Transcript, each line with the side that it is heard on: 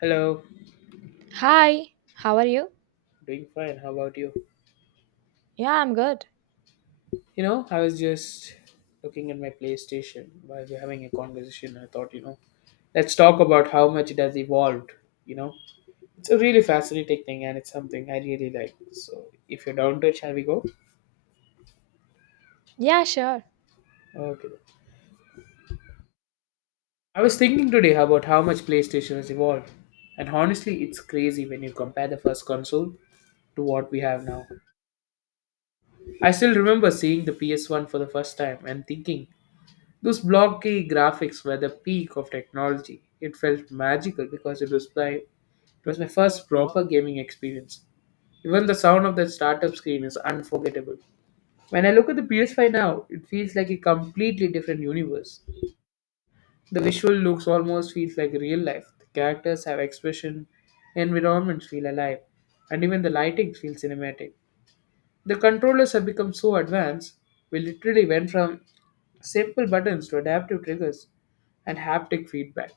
left: Hello,
right: Hi, how are you?
left: doing fine. How about you?
right: Yeah, I'm good.
left: I was just looking at my PlayStation while we're having a conversation. I thought, let's talk about how much it has evolved. You know, it's a really fascinating thing and it's something I really like. So, if you're down to it, shall we go?
right: Yeah, sure.
left: Okay. I was thinking today about how much PlayStation has evolved. And honestly, it's crazy when you compare the first console to what we have now. I still remember seeing the PS1 for the first time and thinking, those blocky graphics were the peak of technology. It felt magical because it was my first proper gaming experience. Even the sound of that startup screen is unforgettable. When I look at the PS5 now, it feels like a completely different universe. The visual looks almost feels like real life. The characters have expression, environments feel alive, and even the lighting feels cinematic. The controllers have become so advanced, we literally went from simple buttons to adaptive triggers and haptic feedback.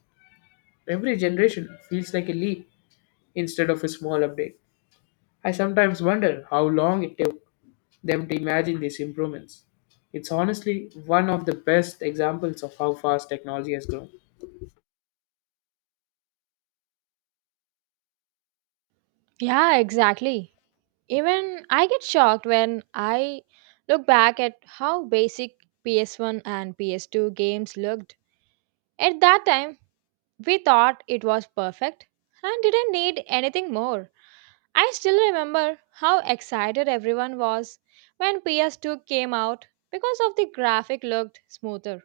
left: Every generation feels like a leap instead of a small update. I sometimes wonder how long it took them to imagine these improvements. It's honestly one of the best examples of how fast technology has grown.
right: Yeah, exactly. Even I get shocked when I look back at how basic PS1 and PS2 games looked. At that time, we thought it was perfect and didn't need anything more. I still remember how excited everyone was when PS2 came out because of the graphic looked smoother.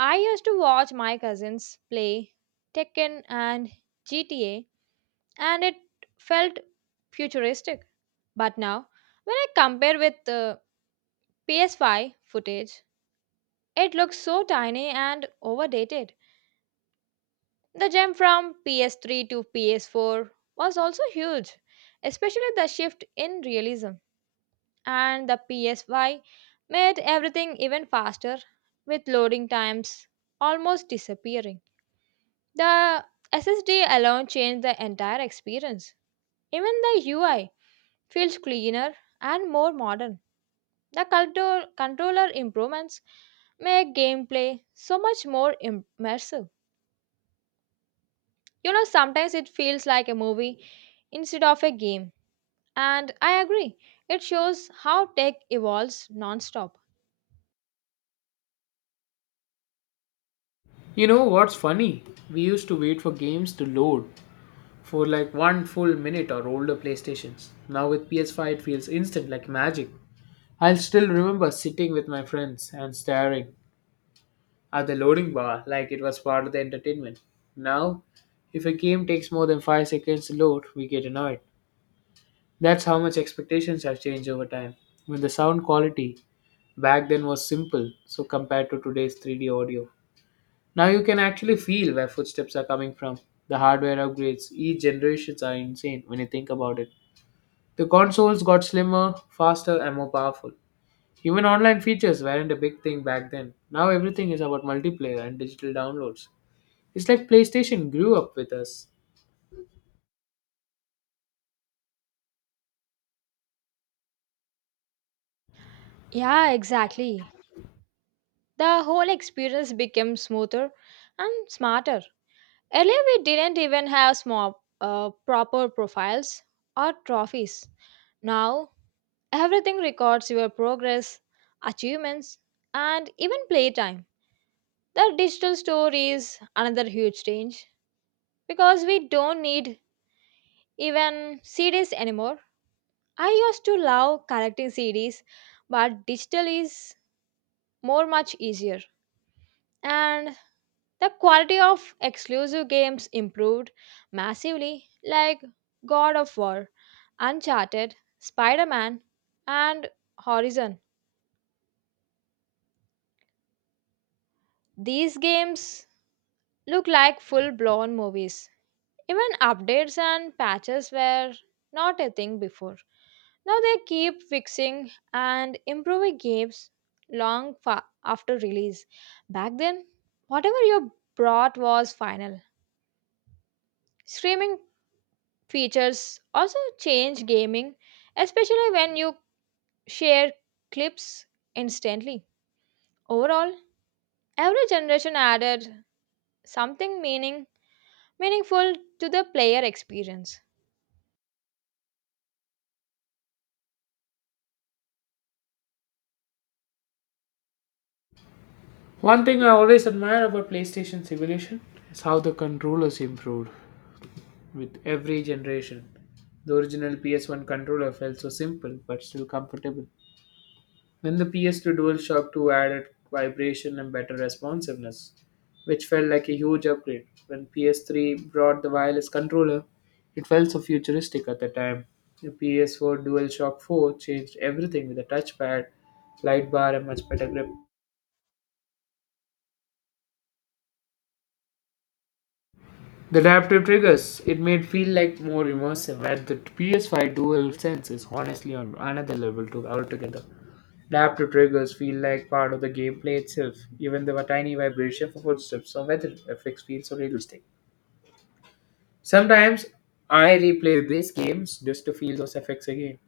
right: I used to watch my cousins play Tekken and GTA and it felt futuristic. But now, when I compare with the PS5 footage, it looks so tiny and overdated. The jump from PS3 to PS4 was also huge, especially the shift in realism. And the PS5 made everything even faster, with loading times almost disappearing. The SSD alone changed the entire experience. Even the UI feels cleaner and more modern. The controller improvements make gameplay so much more immersive. Sometimes it feels like a movie instead of a game, and I agree. It shows how tech evolves non-stop.
left: You know what's funny? We used to wait for games to load for like one full minute or older PlayStations. Now with PS5, it feels instant like magic. I'll still remember sitting with my friends and staring at the loading bar like it was part of the entertainment. Now, if a game takes more than 5 seconds to load, we get annoyed. That's how much expectations have changed over time. When the sound quality back then was simple, so compared to today's 3D audio. Now you can actually feel where footsteps are coming from. The hardware upgrades, each generations are insane when you think about it. The consoles got slimmer, faster, and more powerful. Even online features weren't a big thing back then. Now everything is about multiplayer and digital downloads. It's like PlayStation grew up with us.
right: Yeah, exactly. The whole experience became smoother and smarter. Earlier, we didn't even have proper profiles or trophies. Now, everything records your progress, achievements, and even playtime. The digital store is another huge change because we don't need even CDs anymore. I used to love collecting CDs, but digital is more much easier. And the quality of exclusive games improved massively, like God of War, Uncharted, Spider Man, and Horizon. These games look like full blown movies. Even updates and patches were not a thing before. Now they keep fixing and improving games long after release. Back then, whatever you brought was final. Streaming features also change gaming, especially when you share clips instantly. Overall, every generation added something meaningful to the player experience.
left: One thing I always admire about PlayStation's evolution is how the controllers improved with every generation. The original PS1 controller felt so simple but still comfortable. Then the PS2 DualShock 2 added vibration and better responsiveness, which felt like a huge upgrade. When PS3 brought the wireless controller, it felt so futuristic at the time. The PS4 DualShock 4 changed everything with a touchpad, light bar, and much better grip. The adaptive triggers, it made feel like more immersive, and the PS5 Dual Sense is honestly on another level to altogether. Adaptive triggers feel like part of the gameplay itself, even though a tiny vibration for footsteps or weather effects feels so realistic. Sometimes I replay these games just to feel those effects again.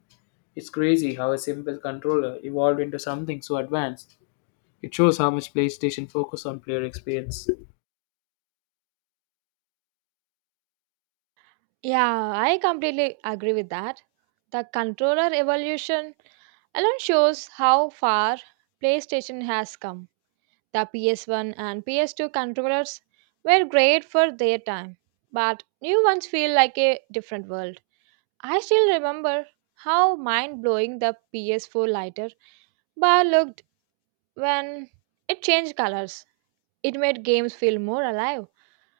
left: It's crazy how a simple controller evolved into something so advanced. It shows how much PlayStation focus on player experience.
right: Yeah, I completely agree with that. The controller evolution alone shows how far PlayStation has come. The PS1 and PS2 controllers were great for their time, but new ones feel like a different world. I still remember how mind blowing the PS4 lighter bar looked when it changed colors. It made games feel more alive.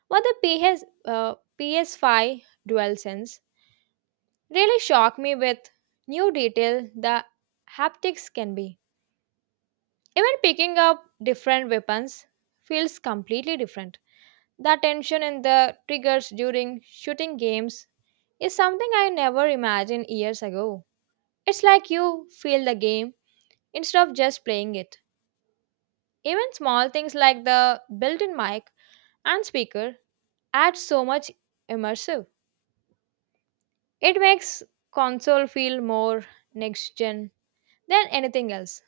right: But the PS5 DualSense really shocked me with new detail the haptics can be. Even picking up different weapons feels completely different. The tension in the triggers during shooting games is something I never imagined years ago. It's like you feel the game instead of just playing it. Even small things like the built in mic and speaker add so much immersive. It makes console feel more next gen than anything else.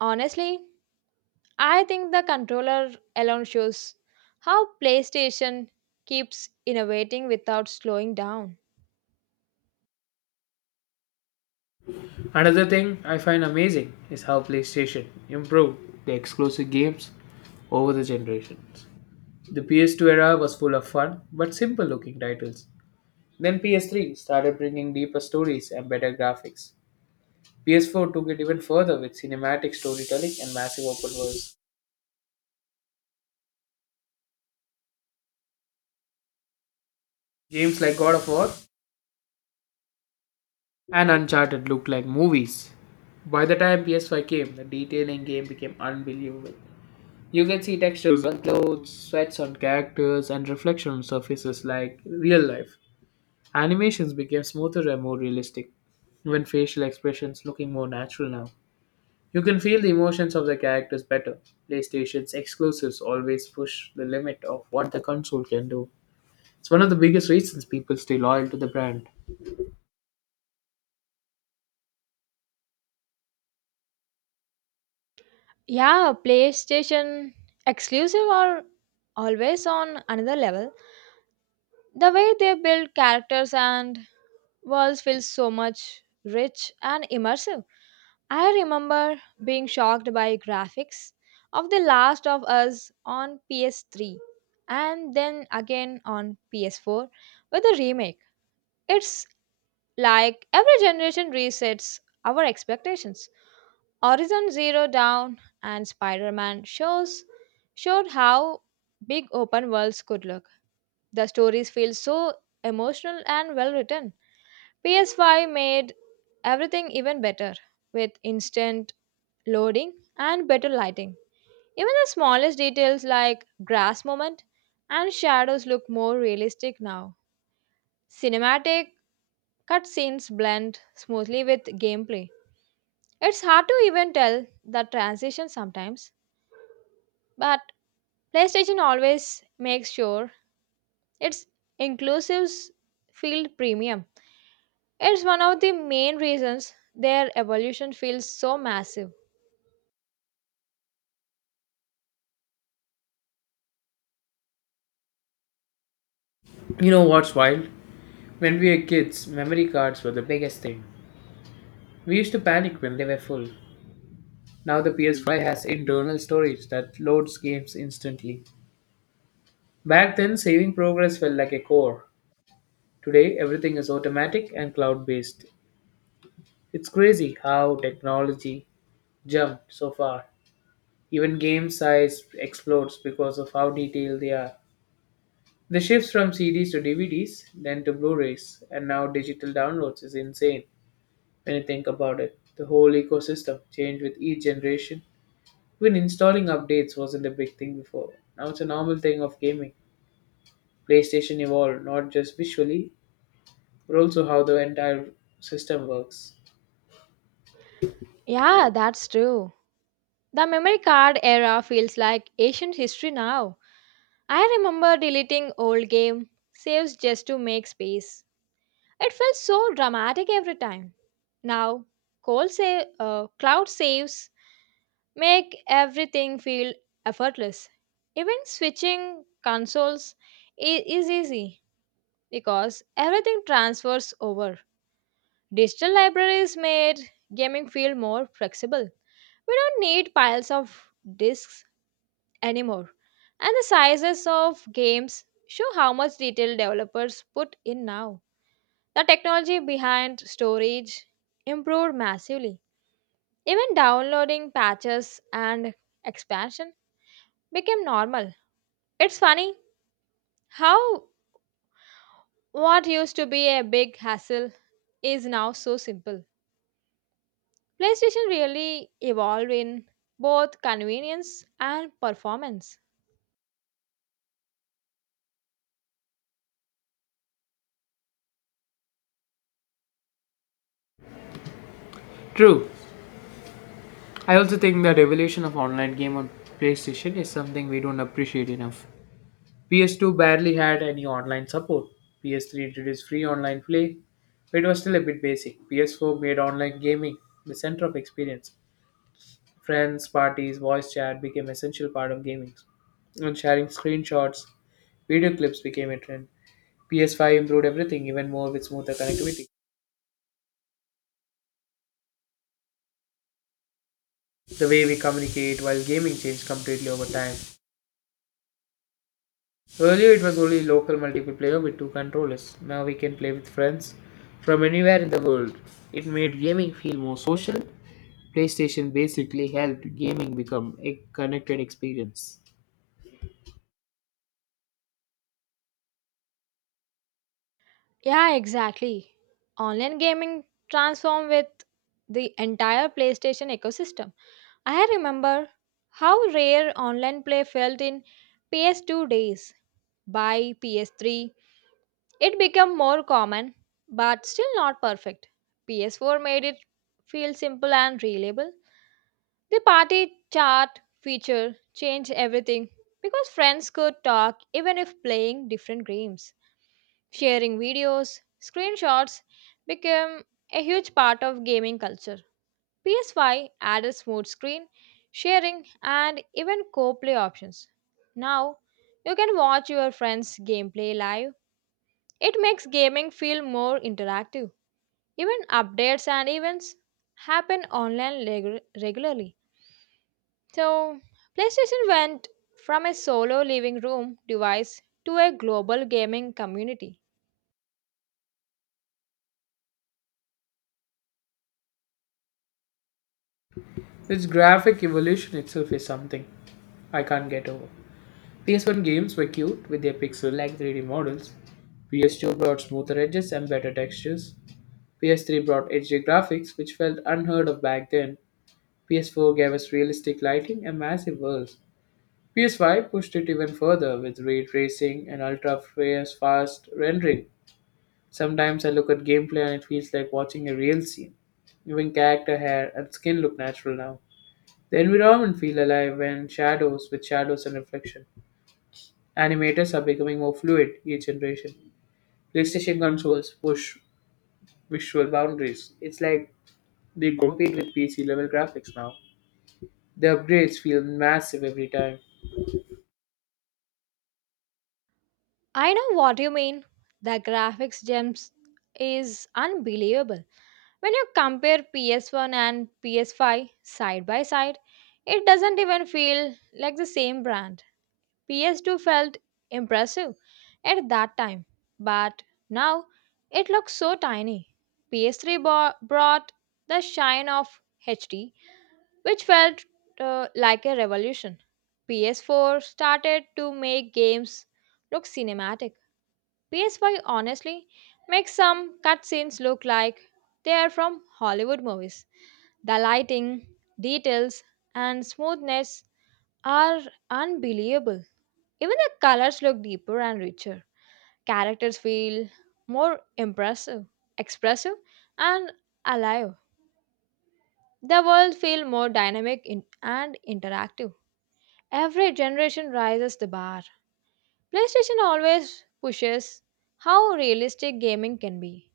right: Honestly, I think the controller alone shows how PlayStation keeps innovating without slowing down.
left: Another thing I find amazing is how PlayStation improved the exclusive games over the generations. The PS2 era was full of fun but simple looking titles. Then PS3 started bringing deeper stories and better graphics. PS4 took it even further with cinematic storytelling and massive open worlds. Games like God of War and Uncharted looked like movies. By the time PS5 came, the detail in game became unbelievable. You can see textures on clothes, sweats on characters, and reflection on surfaces like real life. Animations became smoother and more realistic, even facial expressions looking more natural now. You can feel the emotions of the characters better. PlayStation's exclusives always push the limit of what the console can do. It's one of the biggest reasons people stay loyal to the brand.
right: Yeah, PlayStation exclusive are always on another level. The way they build characters and worlds feels so much rich and immersive. I remember being shocked by graphics of The Last of Us on PS3 and then again on PS4 with a remake. It's like every generation resets our expectations. Horizon Zero Dawn and Spider-Man shows showed how big open worlds could look. The stories feel so emotional and well written. PS5 made everything even better with instant loading and better lighting. Even the smallest details like grass movement and shadows look more realistic now. Cinematic cutscenes blend smoothly with gameplay. It's hard to even tell the transition sometimes, but PlayStation always makes sure its inclusives feel premium. It's one of the main reasons their evolution feels so massive.
left: You know what's wild? When we were kids, memory cards were the biggest thing. We used to panic when they were full. Now the PS5 has internal storage that loads games instantly. Back then, saving progress felt like a chore. Today, everything is automatic and cloud based. It's crazy how technology jumped so far. Even game size explodes because of how detailed they are. The shifts from CDs to DVDs, then to Blu rays, and now digital downloads is insane when you think about it. The whole ecosystem changed with each generation. Even installing updates wasn't a big thing before. Now it's a normal thing of gaming. PlayStation evolved not just visually, but also how the entire system works.
right: Yeah, that's true. The memory card era feels like ancient history now. I remember deleting old game saves just to make space. It felt so dramatic every time. Now, cloud saves make everything feel effortless. Even switching consoles is easy because everything transfers over. Digital libraries made gaming feel more flexible. We don't need piles of discs anymore. And the sizes of games show how much detail developers put in now. The technology behind storage improved massively. Even downloading patches and expansion became normal. It's funny how what used to be a big hassle is now so simple. PlayStation really evolved in both convenience and performance.
left: True. I also think the revolution of online game on PlayStation is something we don't appreciate enough. PS2 barely had any online support. PS3 introduced free online play, but it was still a bit basic. PS4 made online gaming the center of experience. Friends, parties, voice chat became essential part of gaming. And sharing screenshots, video clips became a trend. PS5 improved everything even more with smoother connectivity. The way we communicate while gaming changed completely over time. Earlier, it was only local multiplayer with two controllers. Now we can play with friends from anywhere in the world. It made gaming feel more social. PlayStation basically helped gaming become a connected experience.
right: Yeah, exactly. Online gaming transformed with the entire PlayStation ecosystem. I remember how rare online play felt in PS2 days. By PS3, it became more common, but still not perfect. PS4 made it feel simple and reliable. The party chat feature changed everything because friends could talk even if playing different games. Sharing videos, screenshots became a huge part of gaming culture. PS5 added smooth screen, sharing, and even co play options. Now, you can watch your friends' gameplay live. It makes gaming feel more interactive. Even updates and events happen online regularly. So, PlayStation went from a solo living room device to a global gaming community.
left: Its graphic evolution itself is something I can't get over. PS1 games were cute with their pixel like 3D models. PS2 brought smoother edges and better textures. PS3 brought HD graphics, which felt unheard of back then. PS4 gave us realistic lighting and massive worlds. PS5 pushed it even further with ray tracing and ultra fast rendering. Sometimes I look at gameplay and it feels like watching a real scene. Even character hair and skin look natural now. The environment feel alive when shadows with shadows and reflection. Animators are becoming more fluid each generation. PlayStation consoles push visual boundaries. It's like they compete with PC level graphics now. The upgrades feel massive every time.
right: I know what you mean. The graphics gems is unbelievable. When you compare PS1 and PS5 side by side, it doesn't even feel like the same brand. PS2 felt impressive at that time, but now it looks so tiny. PS3 brought the shine of HD, which felt like a revolution. PS4 started to make games look cinematic. PS5 honestly makes some cutscenes look like they are from Hollywood movies. The lighting, details, and smoothness are unbelievable. Even the colors look deeper and richer. Characters feel more impressive, expressive, and alive. The world feels more dynamic and interactive. Every generation rises the bar. PlayStation always pushes how realistic gaming can be.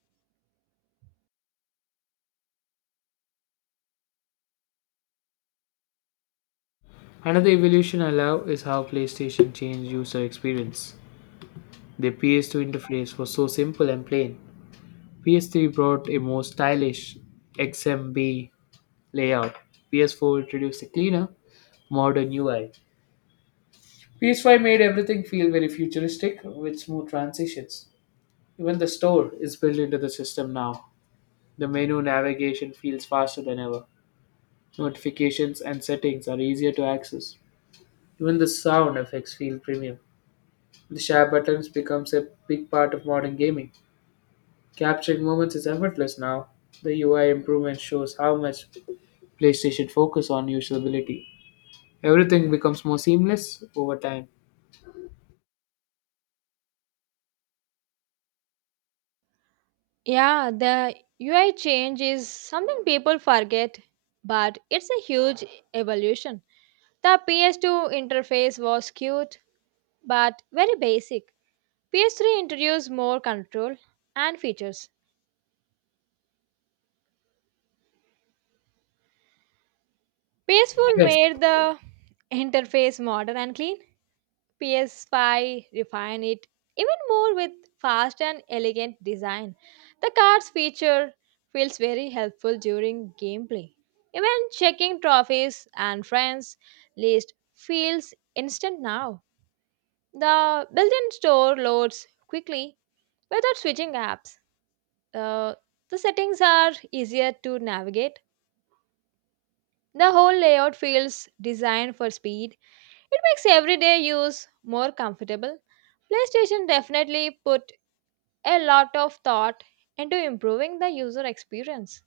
left: Another evolution I love is how PlayStation changed user experience. The PS2 interface was so simple and plain. PS3 brought a more stylish XMB layout. PS4 introduced a cleaner, modern UI. PS5 made everything feel very futuristic with smooth transitions. Even the store is built into the system now. The menu navigation feels faster than ever. Notifications and settings are easier to access. Even the sound effects feel premium. The share buttons becomes a big part of modern gaming. Capturing moments is effortless now. The UI improvement shows how much PlayStation focus on usability. Everything becomes more seamless over time.
right: Yeah, the UI change is something people forget, but it's a huge evolution. The PS2 interface was cute but very basic. PS3 introduced more control and features. PS4
left: Yes.
right: made the interface modern and clean. PS5 refined it even more with fast and elegant design. The cards feature feels very helpful during gameplay. Even checking trophies and friends list feels instant now. The built-in store loads quickly without switching apps, uh, the settings are easier to navigate. The whole layout feels designed for speed. It makes everyday use more comfortable. PlayStation definitely put a lot of thought into improving the user experience.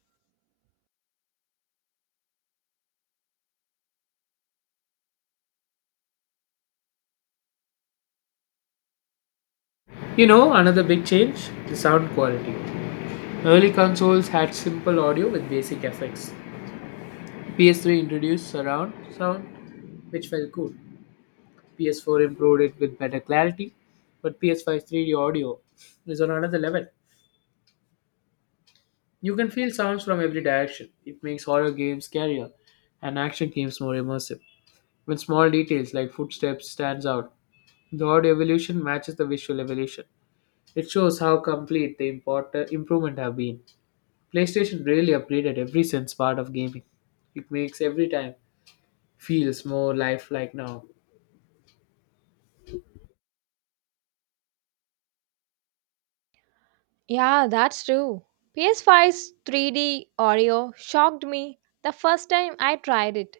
left: Another big change, the sound quality. Early consoles had simple audio with basic effects. PS3 introduced surround sound, which felt cool. PS4 improved it with better clarity, but PS5 3D audio is on another level. You can feel sounds from every direction. It makes horror games scarier and action games more immersive. When small details like footsteps stands out, the audio evolution matches the visual evolution. It shows how complete the improvement have been. PlayStation really upgraded every sense part of gaming. It makes every time feels more lifelike now.
right: Yeah, that's true. PS5's 3D audio shocked me the first time I tried it.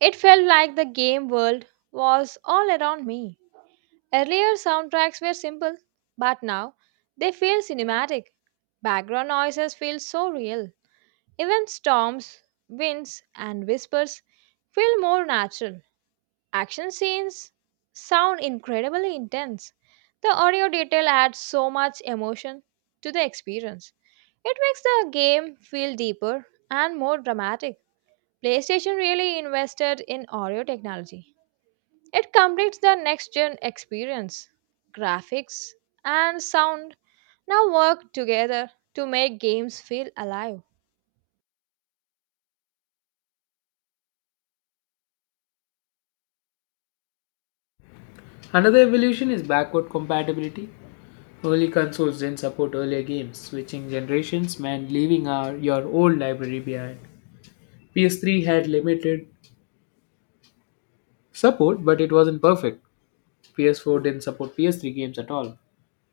right: It felt like the game world was all around me. Earlier soundtracks were simple, but now they feel cinematic. Background noises feel so real. Even storms, winds, and whispers feel more natural. Action scenes sound incredibly intense. The audio detail adds so much emotion to the experience. It makes the game feel deeper and more dramatic. PlayStation really invested in audio technology. It completes the next gen experience. Graphics and sound now work together to make games feel alive.
left: Another evolution is backward compatibility. Early consoles didn't support earlier games. Switching generations meant leaving your old library behind. PS3 had limited support, but it wasn't perfect. PS4 didn't support PS3 games at all,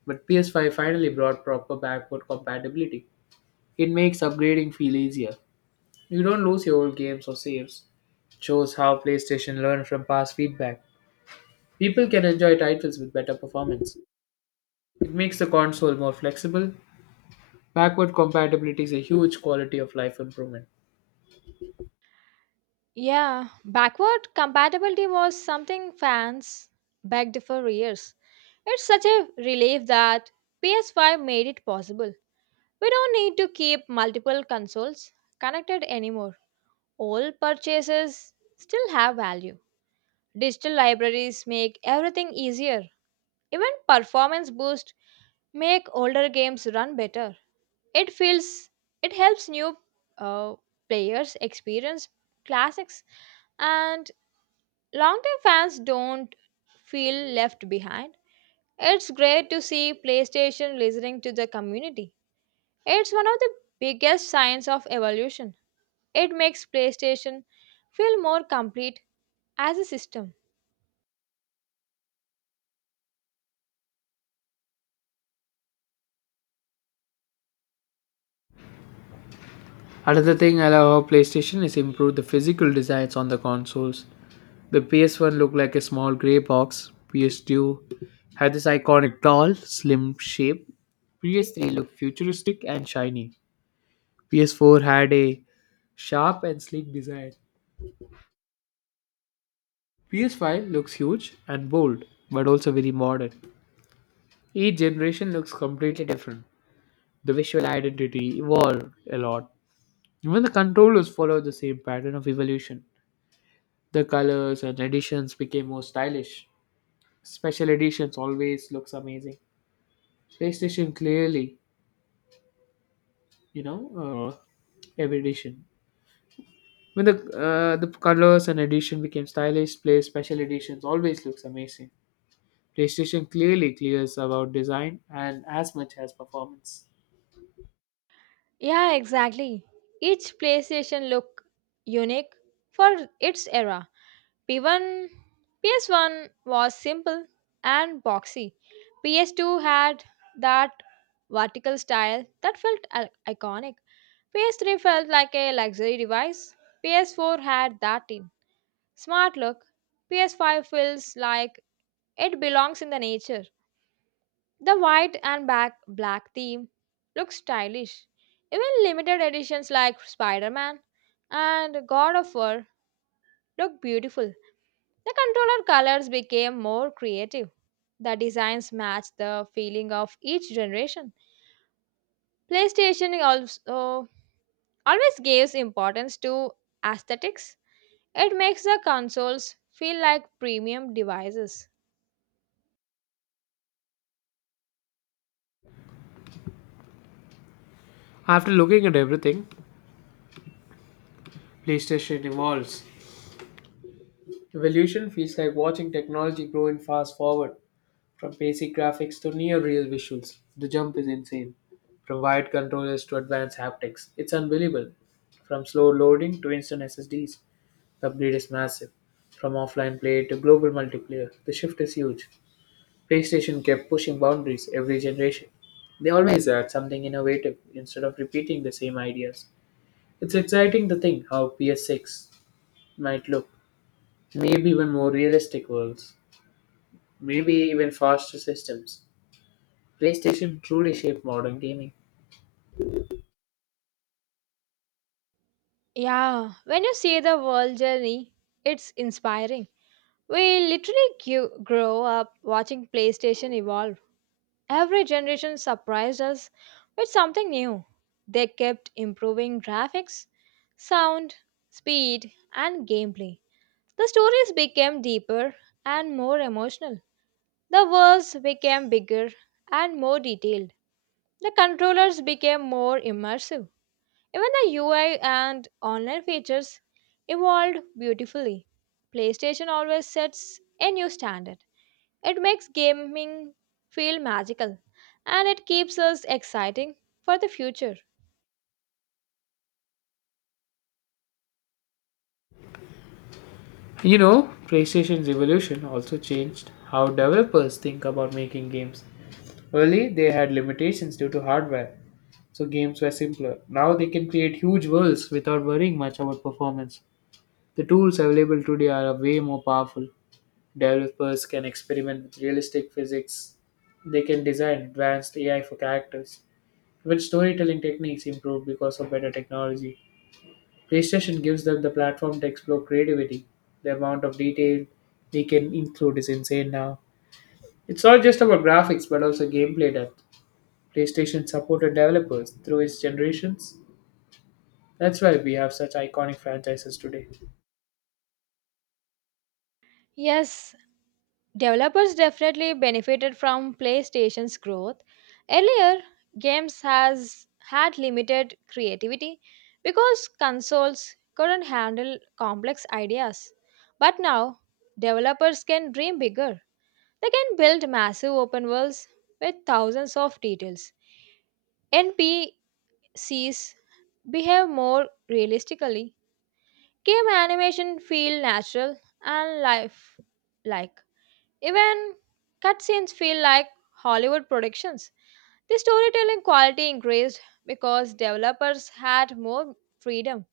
left: but PS5 finally brought proper backward compatibility. It makes upgrading feel easier. You don't lose your old games or saves. It shows how PlayStation learned from past feedback. People can enjoy titles with better performance. It makes the console more flexible. Backward compatibility is a huge quality of life improvement.
right: Yeah, backward compatibility was something fans begged for years. It's such a relief that PS5 made it possible. We don't need to keep multiple consoles connected anymore. All purchases still have value. Digital libraries make everything easier. Even performance boost make older games run better. It feels it helps new uh, players experience classics and longtime fans don't feel left behind. It's great to see PlayStation listening to the community. It's one of the biggest signs of evolution. It makes PlayStation feel more complete as a system.
left: Another thing I love how PlayStation is improved the physical designs on the consoles. The PS1 looked like a small grey box, PS2 had this iconic tall, slim shape. PS3 looked futuristic and shiny. PS4 had a sharp and sleek design. PS5 looks huge and bold, but also very modern. Each generation looks completely different. The visual identity evolved a lot. Even the controllers followed the same pattern of evolution. The colors and editions became more stylish. Special editions always looks amazing. PlayStation clearly, you know, every edition When the colors and edition became stylish, Play special editions always looks amazing. PlayStation clearly clears about design and as much as performance.
right: Yeah, exactly. Each PlayStation look unique for its era. P1, PS1 was simple and boxy. PS2 had that vertical style that felt iconic. PS3 felt like a luxury device. PS4 had that in smart look. PS5 feels like it belongs in the nature. The white and back black theme looks stylish. Even limited editions like Spider-Man and God of War look beautiful. The controller colors became more creative. The designs matched the feeling of each generation. PlayStation also always gives importance to aesthetics. It makes the consoles feel like premium devices.
left: After looking at everything, PlayStation evolves. Evolution feels like watching technology grow in fast forward, from basic graphics to near real visuals. The jump is insane. From wired controllers to advanced haptics, it's unbelievable. From slow loading to instant SSDs. The upgrade is massive. From offline play to global multiplayer, the shift is huge. PlayStation kept pushing boundaries every generation. They always add something innovative instead of repeating the same ideas. It's exciting to think how PS6 might look. Maybe even more realistic worlds. Maybe even faster systems. PlayStation truly shaped modern gaming.
right: Yeah, when you see the world journey, it's inspiring. We literally grew, grow up watching PlayStation evolve. Every generation surprised us with something new. They kept improving graphics, sound, speed, and gameplay. The stories became deeper and more emotional. The worlds became bigger and more detailed. The controllers became more immersive. Even the UI and online features evolved beautifully. PlayStation always sets a new standard. It makes gaming feel magical and it keeps us exciting for the future.
left: PlayStation's evolution also changed how developers think about making games. Early, they had limitations due to hardware, so games were simpler. Now they can create huge worlds without worrying much about performance. The tools available today are way more powerful. Developers can experiment with realistic physics. They can design advanced AI for characters. Even storytelling techniques improved because of better technology. PlayStation gives them the platform to explore creativity. The amount of detail they can include is insane now. It's not just about graphics but also gameplay depth. PlayStation supported developers through its generations. That's why we have such iconic franchises today.
right: Yes, developers definitely benefited from PlayStation's growth. Earlier, games has had limited creativity because consoles couldn't handle complex ideas. But now, developers can dream bigger. They can build massive open worlds with thousands of details. NP Sees behave more realistically. Game animation feel natural and life like. Even cutscenes feel like Hollywood productions. The storytelling quality increased because developers had more freedom.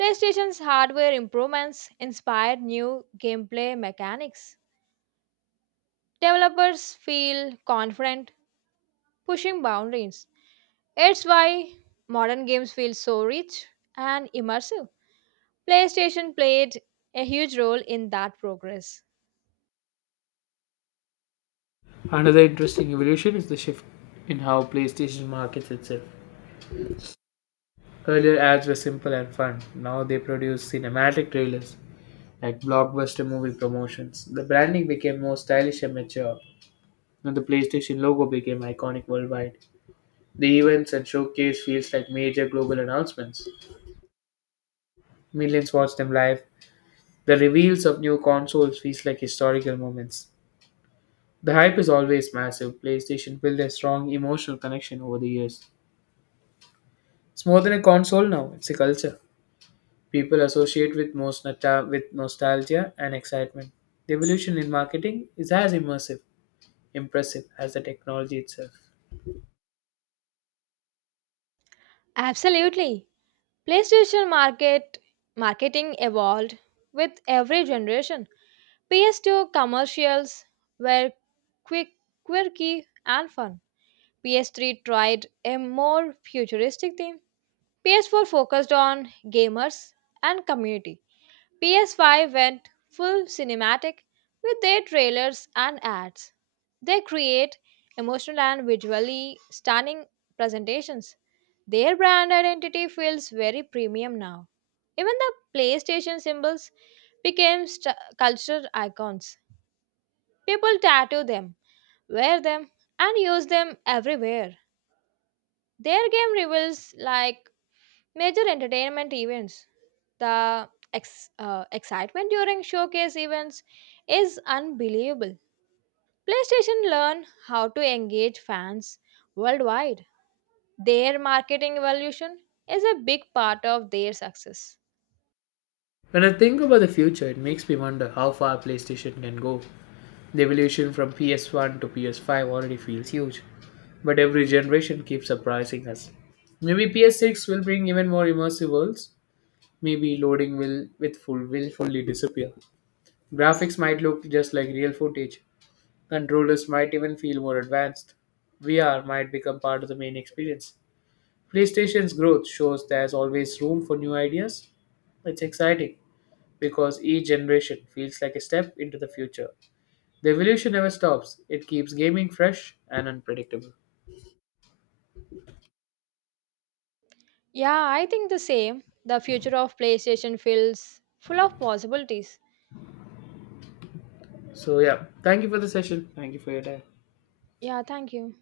right: PlayStation's hardware improvements inspired new gameplay mechanics. Developers feel confident pushing boundaries. It's why modern games feel so rich and immersive. PlayStation played a huge role in that progress.
left: Another interesting evolution is the shift in how PlayStation markets itself. Earlier ads were simple and fun. Now they produce cinematic trailers like blockbuster movie promotions. The branding became more stylish and mature, and the PlayStation logo became iconic worldwide. The events and showcase feels like major global announcements. Millions watch them live. The reveals of new consoles feels like historical moments. The hype is always massive. PlayStation built a strong emotional connection over the years. It's more than a console now, it's a culture. People associate with with nostalgia and excitement. The evolution in marketing is as immersive, impressive as the technology itself.
right: Absolutely. PlayStation marketing evolved with every generation. PS2 commercials were quick, quirky and fun. PS3 tried a more futuristic theme. PS4 focused on gamers and community. PS5 went full cinematic with their trailers and ads. They create emotional and visually stunning presentations. Their brand identity feels very premium now. Even the PlayStation symbols became cultural icons. People tattoo them, wear them, and use them everywhere. Their game reveals like major entertainment events. The excitement during showcase events is unbelievable. PlayStation learned how to engage fans worldwide. Their marketing evolution is a big part of their success.
left: When I think about the future, it makes me wonder how far PlayStation can go. The evolution from PS1 to PS5 already feels huge, but every generation keeps surprising us. Maybe PS6 will bring even more immersive worlds, maybe loading will fully disappear. Graphics might look just like real footage. Controllers might even feel more advanced. VR might become part of the main experience. PlayStation's growth shows there's always room for new ideas. It's exciting because each generation feels like a step into the future. The evolution never stops. It keeps gaming fresh and unpredictable.
right: Yeah, I think the same. The future of PlayStation feels full of possibilities.
left: So yeah, thank you for the session. Thank you for your time.
right: Yeah, thank you.